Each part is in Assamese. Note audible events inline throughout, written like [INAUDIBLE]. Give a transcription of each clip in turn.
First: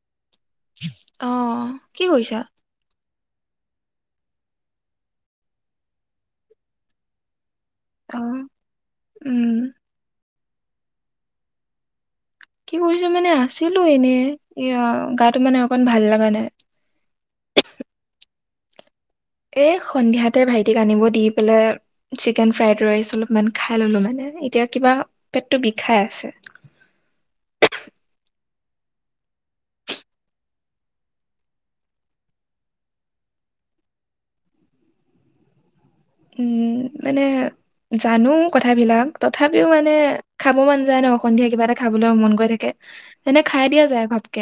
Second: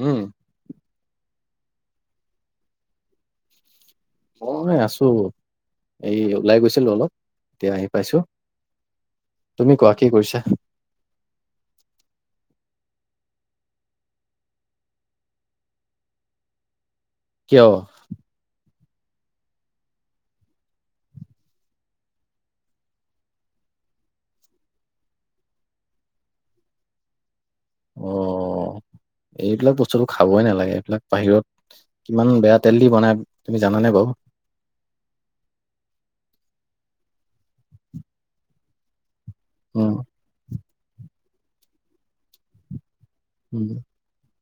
উম, অ কি কৰিছা? মই আছো। এই ওলাই গৈছিলো অলপ এতিয়া আহি অ পাইছো। উম তুমি কোৱা, কি কৰিছা? কি কৰিছো মানে, আছিলো এনে এ গাটো মানে অকন ভাল লগা নাই। কিয় [INAUDIBLE] এ সন্ধিয়াতে ভাইটিক আনিব দি পেলাই চিকেন ফ্ৰাইড ৰাইচ অলপমান খাই ললো মানে, এতিয়া কিবা পেটটো বিষাই আছে। অ' এইবিলাক বস্তুটো খাবই নালাগে, এইবিলাক বাহিৰত কিমান বেয়া তেল দি বনাই তুমি জানানে বাৰু [INAUDIBLE] উম। মানে জানো কথাবিলাক। তথাপিও উম, মানে খাব মান যায় ন সন্ধিয়া কিবা এটা খাবলৈ মন গৈ থাকে এনে খাই উম, দিয়া যায় ঘপকে।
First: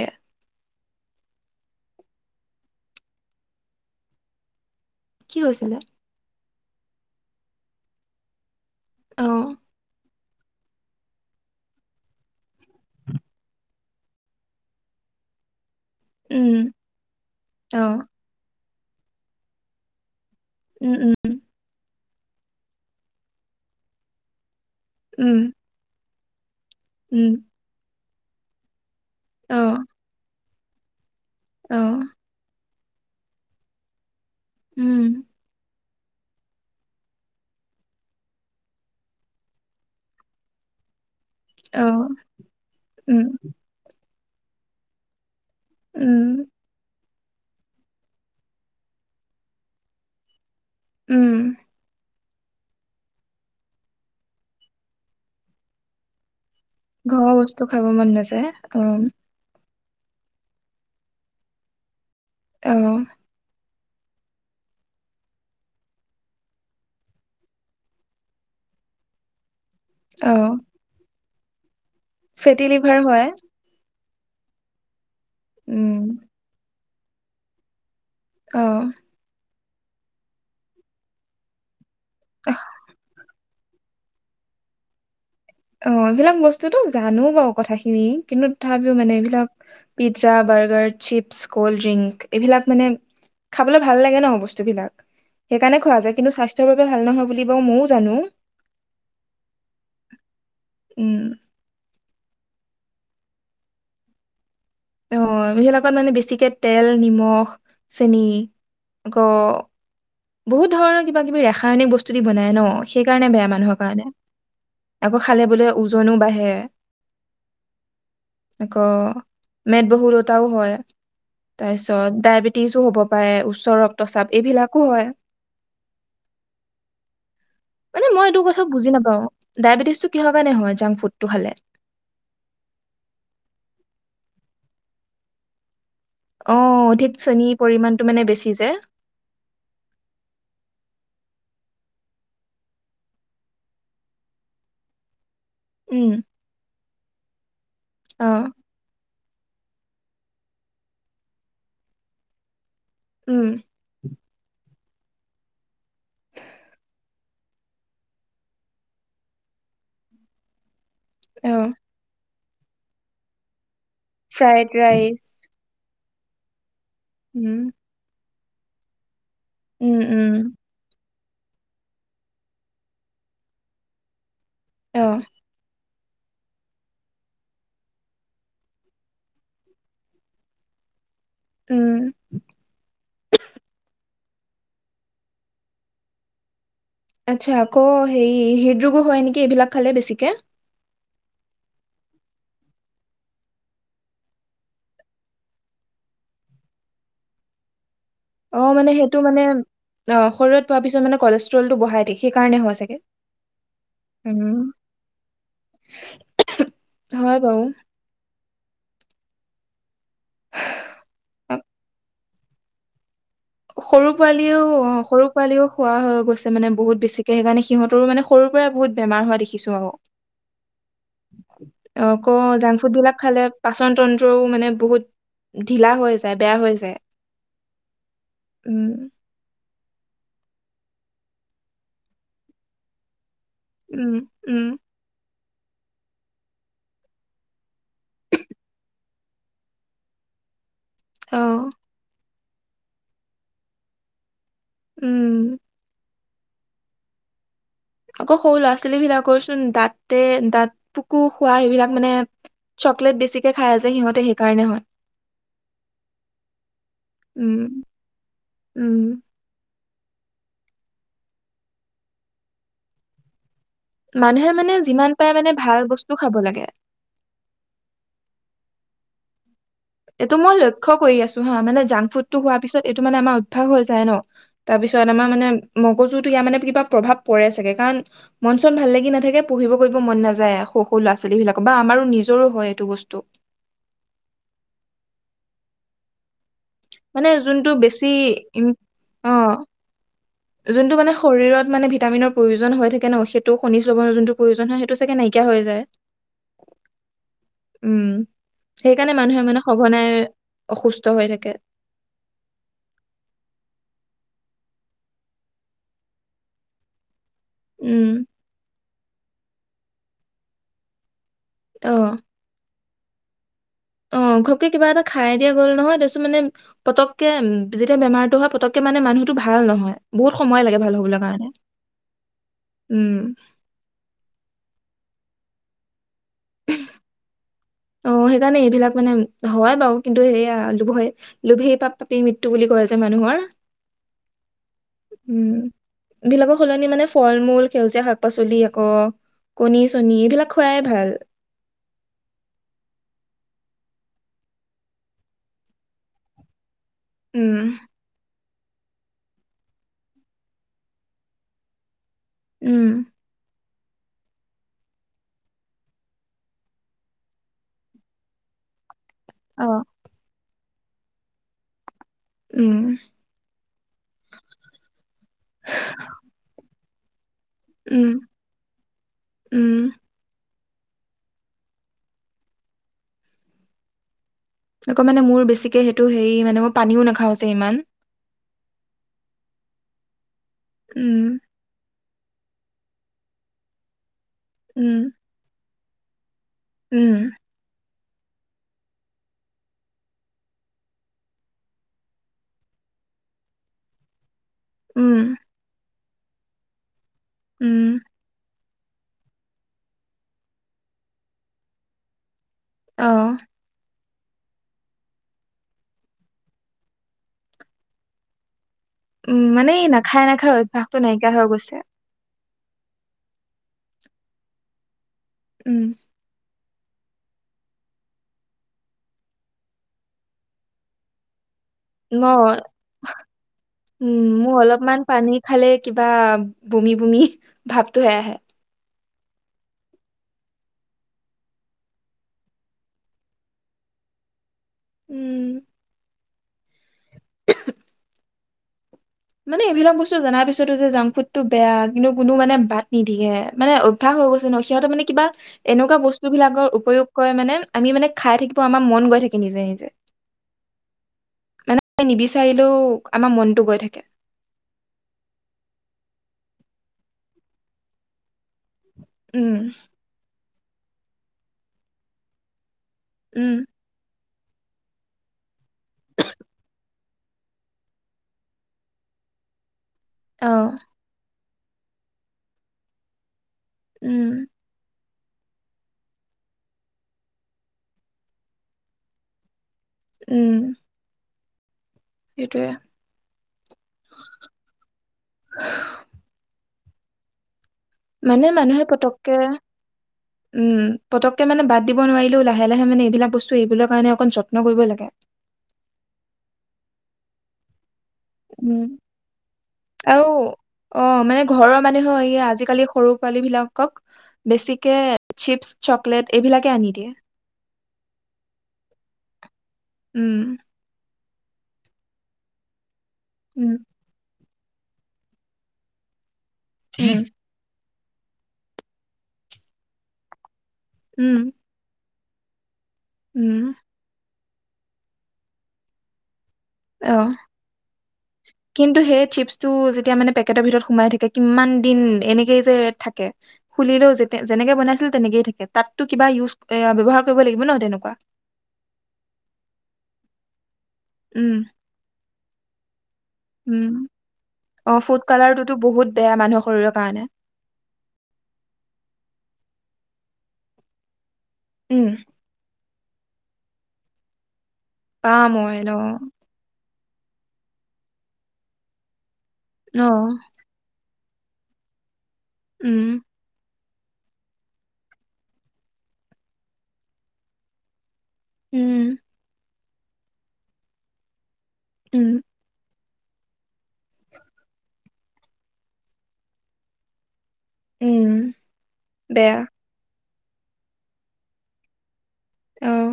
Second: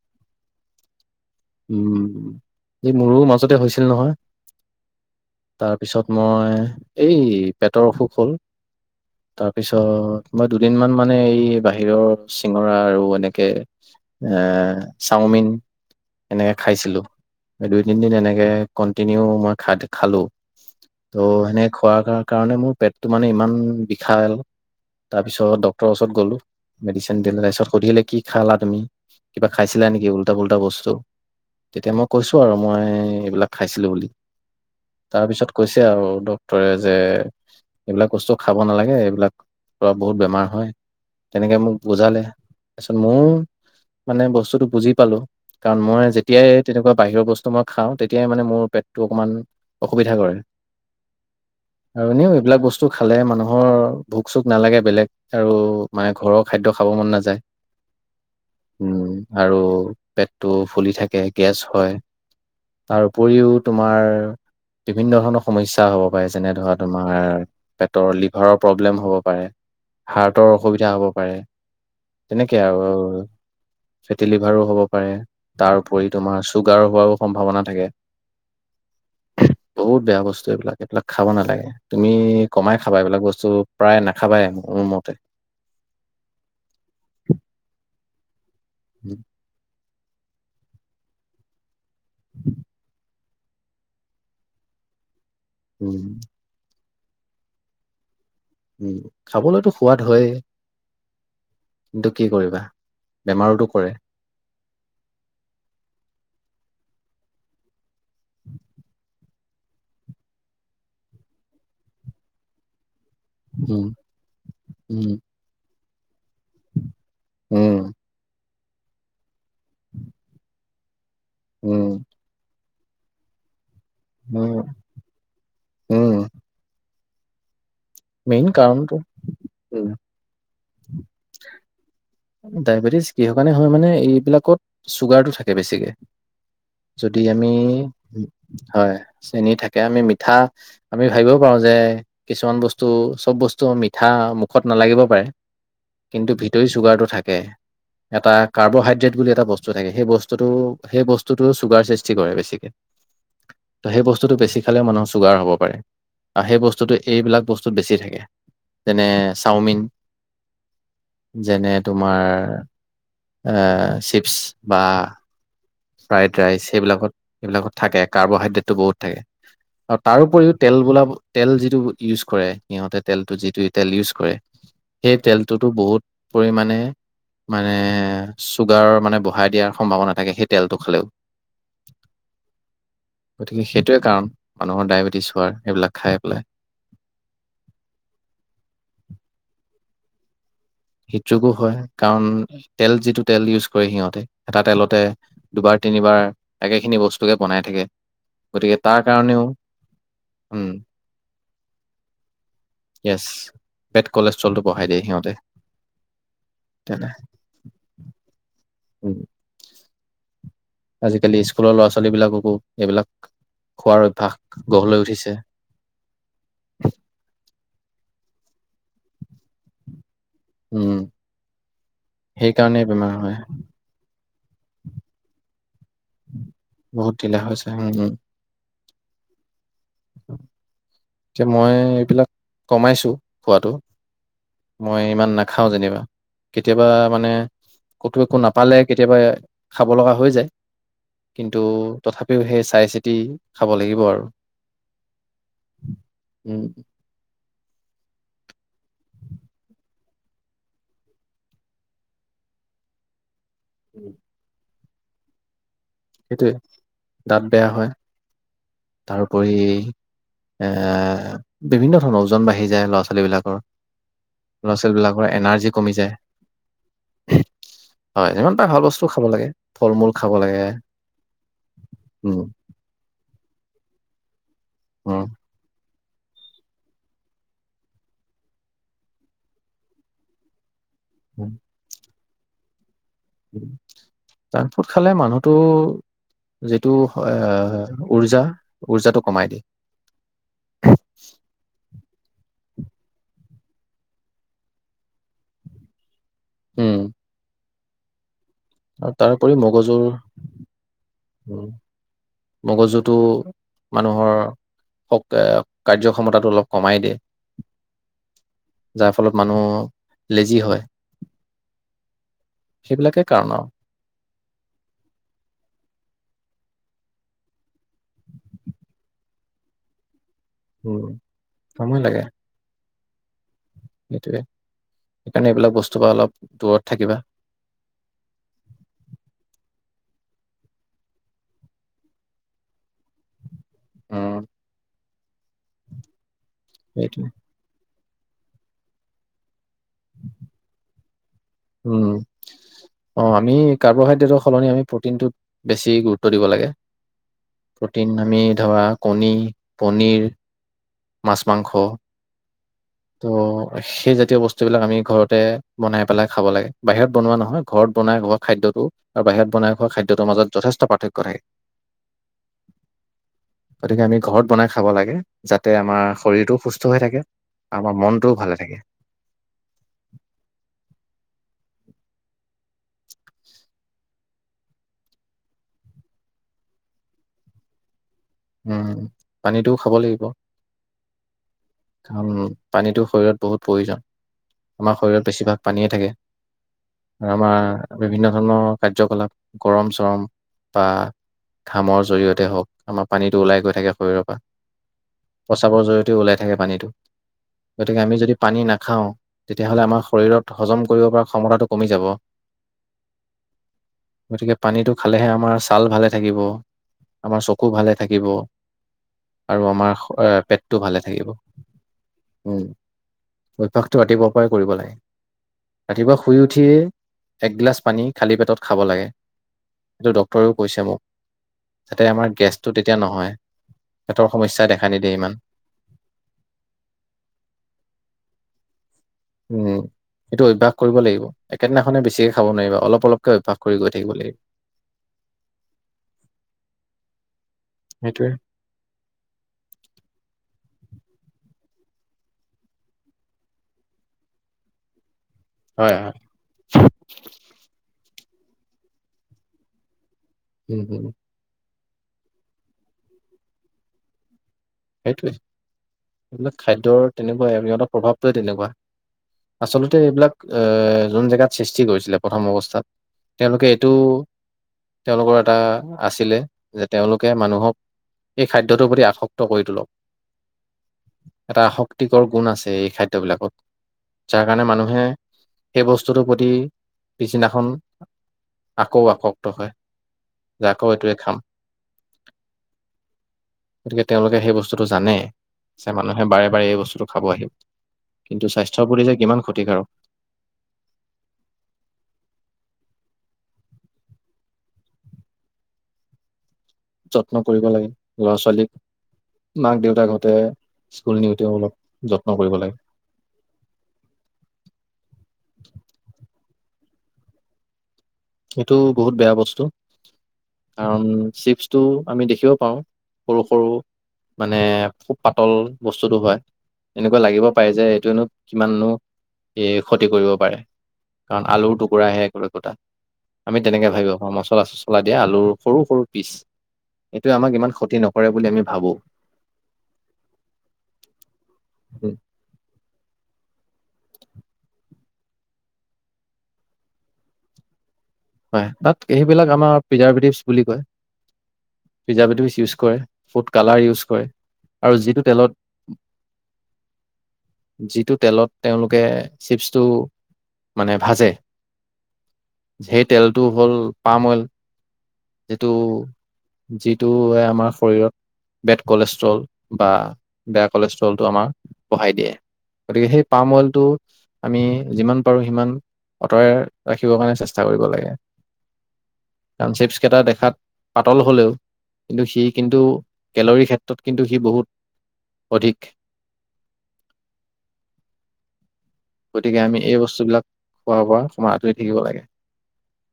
উম। এই মোৰো মাজতে হৈছিল নহয়। কি হৈছিলে তাৰপিছত মই এই পেটৰ অসুখ হ'ল অ তাৰপিছত মই দুদিনমান মানে এই বাহিৰৰ চিঙৰা আৰু এনেকে এ চাওমিন এনেকে উম খাইছিলো। দুই অ তিনদিন এনেকে কন্টিনিউ মই খ- খালো। উম উম ত' হেনেকে খোৱা কাৰণে কাৰণে মোৰ পেটটো মানে ইমান বিষাল তাৰ উম পিছত ডক্তৰ ওচৰত গ'লো মেডিচিন উম দিলে তাছত সুধিলে কি খালা তুমি? কিবা অ খাইছিলা নেকি উল্টা পুল্টা-? দ বছ [UNINTELLIGIBLE] চ' অ তেতিয়া মই কৈছো আৰু মই, এইবিলাক খাইছিলো বুলি। উম তাৰ পিছত কৈছ সেয়ে আৰু ডক্তৰে যে, এইবিলাক বস্তু খাব নালাগে। এইবিলাক পৰা বহুত বেমাৰ হয়। তেনেকে মোক অ বুজালে, তাৰপিছত উম মইয়ো মানে বস্তুটো বুজি পালো। কাৰণ মই উম, যেতিয়াই তেনেকুৱা বাহিৰৰ বস্তু মই খাওঁ, তেতিয়াই মানে মোৰ পেটটো অকমান অসুবিধা কৰে। উম। আৰু এনেও এইবিলাক বস্তু খালে মানুহৰ ভোক-চোক নালাগে বেলেগ, আৰু মানে ঘৰ ঘৰৰ বস্তু খাব মন নাযায়। অ। পেট টো ফুলি থাকে, গেছ হয়। তাৰ অ', উপৰিও তোমাৰ, বিভিন্ন ধৰণৰ সমস্যা হ'ব পাৰে, যেনে ধৰা তোমাৰ পেটৰ লিভাৰৰ প্ৰব্লেম হ'ব পাৰে। হাৰ্টৰ অ', অসুবিধা হব পাৰে। তেনেকে ফেটি আৰু লিভাৰ হয়। ফেটি লিভাৰো হ'ব পাৰে। উম, তাৰউপৰি তোমাৰ চুগ গাৰ হোৱাৰো সম্ভাৱনা থাকে। অ'। বহুত বেয়া বস্তু এইবিলাক, এইবিলাক খাব নালাগে। তুমি অ', কমাই খাবা এইবিলাক বস্তু প্ৰায় নাখাবাই, মোৰ মতে। অঁ', এইবিলাক বস্তুতো, জানো বাৰু কথাখিনি। কিন্তু তথাপিও মানে উম এইবিলাক pizza, burger, chips, cold drink, এইবিলাক মানে খাবলৈ ভাল লাগে ন বস্তুবিলাক। সেইকাৰণে খোৱা উম। যায় কিন্তু বাব ভাল নহয় বুলি বাৰু মইও জানো। উম, খাবলৈতো সোৱাদ হয়েই উম। কিন্তু কি কৰিবা, বেমাৰোতো কৰে। অঁ, এইবিলাকত মানে বেছিকে তেল, নিমখ, চেনিক, গ বহুত ধৰণৰ কিবা কিবি ৰাসায়নিক বস্তু দি বনাই ন। সেইকাৰণে বেয়া মানুহৰ উম, কাৰণে, উম, আকৌ খালে বোলে ওজনো বাঢ়ে হে। উম, আকৌ মেদ বহুলতাও হয় উম, তাৰপিছত ডায়েবেটিচ টিজো হ'ব পাৰে ওচৰত তচাপ উম, এইবিলাকো হয় উম মানে মই এইটো মেইন কথা বুজি কাৰণটো নাপাও উম, ডায়েবেটিছ টো কিহৰ কাৰণে হয় যাং ফুডটো খালে ডায়েবেটিছ কিহৰ কাৰণে হয় মানে এইবিলাকত চুগাৰটো থাকে বেছিকে অ অধিক যদি আমি চেনীৰ পৰিমাণটো মানে বেছি যে হয় চেনি থাকে আমি মিঠা আমি ভাবিব পাৰোঁ যে কিছুমান বস্তু চব বস্তু মিঠা মুখত নালাগিব পাৰে উম কিন্তু ভিতৰি চুগাৰটো থাকে অ এটা কাৰ্বহাইড্ৰেট বুলি এটা এটা বস্তু থাকে সেই বস্তুতটো সেই বস্তুতটো চুগাৰ সৃষ্টি কৰে বেছিকে উম ত সেই বস্তুতটো বেছি খালে মানুহৰ চুগাৰ হ'ব পাৰে আৰু সেই বস্তুটো এইবিলাক বস্তুত বেছি থাকে যেনে চাওমিন অ যেনে মাৰ উম চিপছ ফ্ৰাইড বা ৰাইচ ফ্ৰাইড ৰাইচ সেইবিলাকত উম সেইবিলাকত থাকে কাৰ্বহাইড টো বহুত থাকে অ উম তাৰ উম উপৰিও তেলবোলা তেল যিটো ইউজ কৰে সিহঁতে তেলটো যিটো তেল ইউজ কৰে অ সেই তেলটোতো বহুত পৰিমাণে মানে চুগাৰ মানে বঢ়াই দিয়াৰ সম্ভাৱনা থাকে সেইটো তেলটো খালেও উম গতিকে সেইটোৱে কাৰণ মানুহৰ ডায়েবেটিছ হোৱাৰ সেইবিলাক খাই পেলাই আচ্ছা আকৌ হেৰি হৃদৰোগো হয় নেকি এইবিলাক খালে বেছিকে হৃদযোগো হয় কাৰণ তেল যিটো তেল ইউজ কৰে সিহঁতে এটা তেলতে দুবাৰ তিনিবাৰ একেখিনি বস্তুকে বনাই থাকে অ গতিকে মানে তাৰ সেইটো মানে কাৰণেও অ শৰীৰত উম পোৱা পিছত মানে কলেচ ওজন বঢ়াই ঠিকে কাৰণে হোৱা চাগে য়েছ বেড উম কলেষ্ট্ৰলটো বঢ়াই দিয়ে সিহঁতে তেনে হয় বাৰু উম আ, আ এইবিলাক খোৱাৰ সৰু অভ্যাস পোৱালিও গঢ় লৈ সৰু উঠিছে পোৱালিও খোৱা হৈ গৈছে মানে বহুত বেছিকে সেইকাৰণে সিহঁতৰো মানে সৰুৰ পৰাই বহুত বেমাৰ হোৱা দেখিছোঁ আৰু উম আকৌ জাংক সেইকাৰণে ফুড বেমাৰ বিলাক হয় খালে পাচন তন্ত্ৰ মানে বহুত ঢিলা হৈ যায় বেয়া হৈ যায় বহুত ঢিলা হৈছে উম উম উম এতিয়া মই এইবিলাক কমাইছো খোৱাতটো উম উম মই ইমান না খাওঁ যেনিবা কেতিয়াবা মানে কতো একো নাপালে কেতিয়াবা খাব লগা হৈ যায় অ কিন্তু তথাপি সেই চাই চিতি খাব লাগিব আৰু উম! উম। আকৌ সৰু ল'ৰা ছোৱালী বিলাকৰচোন দাঁতে, দাঁত পুকো খোৱা, সেইবিলাক মানে চকলেট বেছি খাই যে সিহঁতে সেইকাৰণে হয়। সেইটোৱে। দাঁত বেয়া উম হয়, উম তাৰোপৰি এ, বিভিন্ন ধৰণৰ, ওজন বাঢ়ি যায় ল'ৰা ছোৱালী বিলাকৰ। মানুহে মানে ল'ৰা ছোৱালী যিমান বিলাকৰ পাৰে মানে এনাৰ্জি ভাল কমি বস্তু যায়, খাব লাগে হয় যিমান পাৰে ভাল বস্তু টো খাব লাগে। ফল মূল খাব এইটো মই লাগে। লক্ষ্য কৰি আছো হা মানে জংক ফুডটো উম হোৱাৰ পিছত এইটো মানে আমাৰ ভাগ হৈ যায় ন! তাৰপিছত উম আমাৰ মানে, ম গজুতো ইায়াৰ মানে কিবা প্ৰভাৱ পৰে চাগে, কাৰণ মন চন ভাল লাগি নাথাকে। পঢ়িব কৰিব মন নাযায় আৰু সৰু লৰা উম, ছোৱীবিলাকৰ বা আমাৰো নি জৰো হয় এইটো বস্তু। জাংক ফুড খালে মানুহটো যিটো মানে যোনটো বেছি আহ উৰ্জা, ইম উৰ্জাটো অ কমাই দিয়ে। যোনটো মানে, শৰীৰত মানে ভিটামিনৰ প্ৰয়োজন হৈ থাকে ন, সেইটো খনিজ লৱণৰ যোনটো প্ৰয়োজন হয়, সেইটো চাগে নাইকিয়া হৈ যায়। উম। উম। আৰু সেইকাৰণে মানুহে তাৰোপৰি মানে সঘনাই অসুস্থ হৈ থাকে। উ মগজুটো মানুহৰ [UNINTELLIGIBLE] কাৰ্যক্ষমতাটো অলপ কমাই দিয়ে। উম যাৰ ফলত মানুহ। লেজি হয়। অ'। সেইবিলাকে কাৰণ আৰু। অ', ঘপকে কিবা এটা খাই দিয়া গ'ল নহয়, তাৰপিছত মানে পতককে উম যেতিয়া বেমাৰটো হয়, পতককে মানে মানুহটো ভাল নহয়। বহুত সময় লাগে ভাল উম হ'বলৈ কাৰণে। উম। সেইটোয়ে সেইকাৰণে এইবিলাক বস্তু পৰা অলপ দূৰত থাকিবা সেইকাৰণে এইবিলাক মানে হয়াই বাৰু। কিন্তু এইয়া লোভে লোভেই পাপ পাপেই মৃত্যু বুলি কয় যে মানুহৰ। অ'। উম। বিলাকৰ সলনি মানে সেইটোৱে ফল-মূল সেউজীয়া শাক। শাক-পাচলি আকৌ কণী-চণী এইবিলাক খোৱাই ভাল। উম', অঁ', আমি কাৰ্বহাইড্ৰেটৰ সলনি আমি প্ৰটিনটোত বেছি গুৰুত্ব দিব লাগে। উম প্ৰটিন আমি। ধৰা কণী, পনীৰ, মাছ, মাংস। উম। ত' সেই জাতীয় বস্তু বিলাক আমি ঘৰতে বনাই পেলাই। খাব লাগে। বাহিৰত বনোৱা নহয় ঘৰত বনাই খোৱা খাদ্যতো। আৰু বাহিৰত অ বনাই খোৱা খাদ্যটোৰ মাজত। যথেষ্ট পাৰ্থক্য থাকে। উম গতিকে আমি ঘৰত বনাই খাব লাগে, যাতে আমাৰ শৰীৰটো সুস্থ। হৈ থাকে। আমাৰ উম মনটোও ভালে থাকে। উম আকৌ মানে মোৰ বেছিকে সেইটো হেৰি মানে মই পানীও নাখাওঁ যে ইমান। উম, পানীটোও খাব লাগিব। উম। কাৰণ পানীটো শৰীৰত বহুত প্ৰয়োজন। আমাৰ উম শৰীৰত বেছিভাগ। পানীয়ে থাকে। উম আমাৰ। বিভিন্ন ধৰণৰ কাৰ্যকলাপ গৰম চৰম বা ঘামৰ জৰিয়তে হওক আমাৰ পানীটো ওলাই গৈ থাকেৰীৰৰ পৰা উম পচাব জৰিয়তেই ওলাই থাকে পানীটো উম গতিকে আমি যদি পানী নাখো খাওঁ তেতিয়াহ'লে আমাৰ শৰীৰত হজম কৰিব পৰা ক্ষমতাটো কমি যাব অঁ গতিকে পানীটো খালেহে আমাৰ ছাল ভালে থাকিব আমাৰ চকু ভালে থাক থাকিব উম আৰু মানে এই আমাৰ নাখায় আহ, নাখায় পেটটো অভ্যাসটো ভালে থাকিব নাইকিয়া হৈ গৈছে উম অভ্যাসটো ৰাতিপুৱাই পৰাই কৰিব লাগে উম ৰাতিপুৱা শুই উঠি উঠিয়ে একগিলাছ পানী খালী পেটত খাব লাগে সেইটো ড্টৰেও কৈছে মোক যাতে আমাৰ মই গেষ্ট উম মোৰ অলপমান নিদিয়ে ইমান পানী খালে কিবা বুমি বুমি ভাৱটোোহে আহে উম সেইটো অভ্যাস কৰিব লাগিব, একেদিনাখনে বেছিকে খাব নোৱাৰিবা, অলপ অলপকে অভ্যাস কৰি গৈ থাকিব লাগিব। উম সেইটোৱে মানে এইবিলাক বস্তু জনাৰ পিছতো যে জাংক ফুডটো বেয়া, কিন্তু কোনো মানে বাট নিদিয়ে, মানে অভ্যাস হৈ গৈছে নহ, সিহঁত মানে কিবা হয় এনেকুৱা হয় বস্তু বিলাকৰ উপয়োগ কৰে মানে, আমি মানে খাই থাকিব আমাৰ মন গৈ থাকে, নিজে নিজে উম, হম মানে নিবিচাৰিলেও আমাৰ মনটো গৈ থাকে। সেইটোৱে এইবিলাক খাদ্যৰ তেনেকুৱাই সিহঁতৰ প্ৰভাৱটো তেনেকুৱা, উম আচলতে এইবিলাক এহ যোন জেগাত সৃষ্টি কৰিছিলে, প্ৰথম অৱস্থাত উম তেওঁলোকে এইটো তেওঁলোকৰ এটা আছিলে, যে তেওঁলোকে মানুহক এই খাদ্যটোৰ প্ৰতি আসক্ত কৰি তোলক অহ এটা আ শক্তিকৰ গুণ আছে, এই খাদ্যবিলাকত উম যাৰ কাৰণে মানুহে সেই বস্তুটোৰ প্ৰতি পিছদিনাখন আকৌ আসক্ত হয়। যাকৌ এইটোৱে খাম। এইটোৱে গতিকে তেওঁলোকে সেই বস্তুটো জানে মানে বাৰে বা এই বস্তুটো খাব আহিম মানে মানুহে পতককে উম পতককে মানে বাদ দিব নোৱাৰিলেও লাহে লাহে মানে এইবিলাক বস্তু এইবৰ কাৰণে অকণ যত্ন কৰিব লাগে যত্ন কৰিব লাগে ল'ৰা ছোৱালীক উম মাক দেউতাকহঁতে আও অ স্কুল মানে নিওঁতেও অলপ ঘৰৰ মানুহেও যত্ন এইয়া কৰিব লাগে, আজিকালি সৰু পোৱালী বিলাকক বেছিকে চিপছ চকলেট এইবিলাকে আনি দিয়ে সেইটো বহুত বেয়া বস্তু উম [UNINTELLIGIBLE] চিপছটো আমি দেখিব পাৰো সৰু সৰু উম মানে খুব পাতল বস্তুটো হয় এনেকুৱা উম লাগিব পায় যে কিয়নো কিমানো এ ক্ষতি কৰিব পাৰে উম কাৰণ আলুৰ টুকুৰাহে কলে কটা আমি উম তেনেকে ভাবি আ পম মচলা চচলা দিয়া আলুৰ সৰু সৰু পিচ অঁ এইটোৱে আমাক ইমান ক্ষতি নকৰে বুলি আমি ভাবো কিন্তু সেই চিপছটো যেতিয়া মানে পেকেটৰ ভিতৰত সোমাই থাকে কিমান দিন এনেকেই যে থাকে খুলিলেও যে যেনেকে বনাইছিলে তেনেকেইে থাকে তাতো কিবা ইউজ এ ব্যৱহাৰ কৰিব লাগিব ন তেনেকুৱা হয় তাত সেইবিলাক আমাৰ পিজাৰটিছ বুলি কয় উম পিজ্জা পেটিচ ইউজ কৰে ফুড কালাৰ ইউজ উম কৰে অ আৰু ফুড যিটো তেলত কালাৰটোতো বহুত বেয়া মানুহৰ শৰীৰৰ কাৰণে যিটো তেলত তেওঁলোকে চিপছটো মানে ভাজে উম সেই তেলটো হ'ল পাম অইল পান অইল এইটো আমাৰ শৰীৰত বেড কলেষ্ট্ৰল বা বেয়া কলেজ লটো আমাৰ বঢ়াই দিয়ে গতিকে উম, সেই পামলটো আমি যিমান পাৰো সিমান আঁতৰাই ৰাখিব কাৰণে চেষ্টা কৰিব লাগে উম চিপচ্ কেইটা দেখাত পাতল হ'লেও কিন্তু উম, সি কিন্তু কেলৰীৰ ক্ষেত্ৰত কিন্তু সি বহুত অধিক উম, বেয়া, গতিকে আমি এই বস্তুবিলাক খোৱা পৰা তোমাৰ আঁতৰি থাকিব লাগে অঁ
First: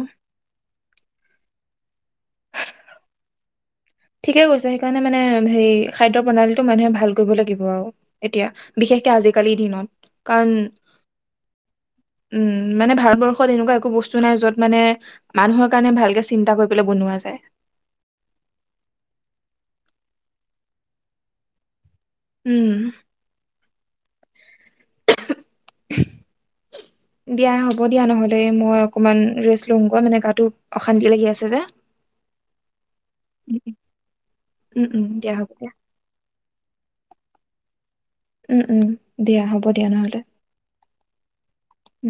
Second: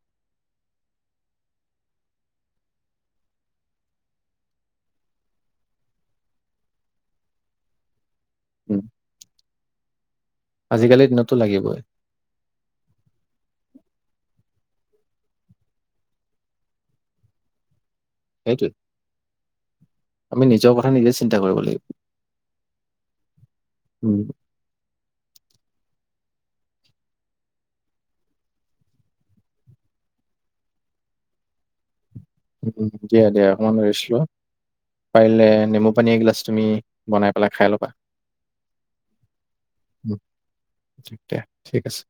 ঠিকে কৈছে সেইকাৰণে মানে হে খাদ্য প্ৰণালীটো মানুহে ভাল কৰিব লাগিব আৰু এতিয়া উম, বিশেষকে আজিকালি উম কাৰণ আজিকালিৰ দিনততো লাগিবই উম মানে ভাৰতবৰ্ষত এনেকুৱা একো বস্তু কিু নাই যত মানে মানুহৰ কাৰণে ভালকে চিন্তা কৰি পেলাই বনোৱা যায় সেইটোও আমি নিজৰ কথা নিজে চিন্তা কৰিব লাগিব উম উম দিয়া হ'ব দিয়া নহ'লে মই অকমান ৰেষ্ট লমগোৱা মানে গাটো অশান্তি লাগি আছে যে উ দিয়া দিয়া মন কৰিছিলো উম, উম, দিয়া পাৰিলে হ'ব দিয়া, নেমু পানী এগিলাচ তুমি বনাই পেলাই খাই ল'বা উম উম দিয়া হ'ব দিয়া উম, নহ'লে দিয়া ঠিক আছে উম।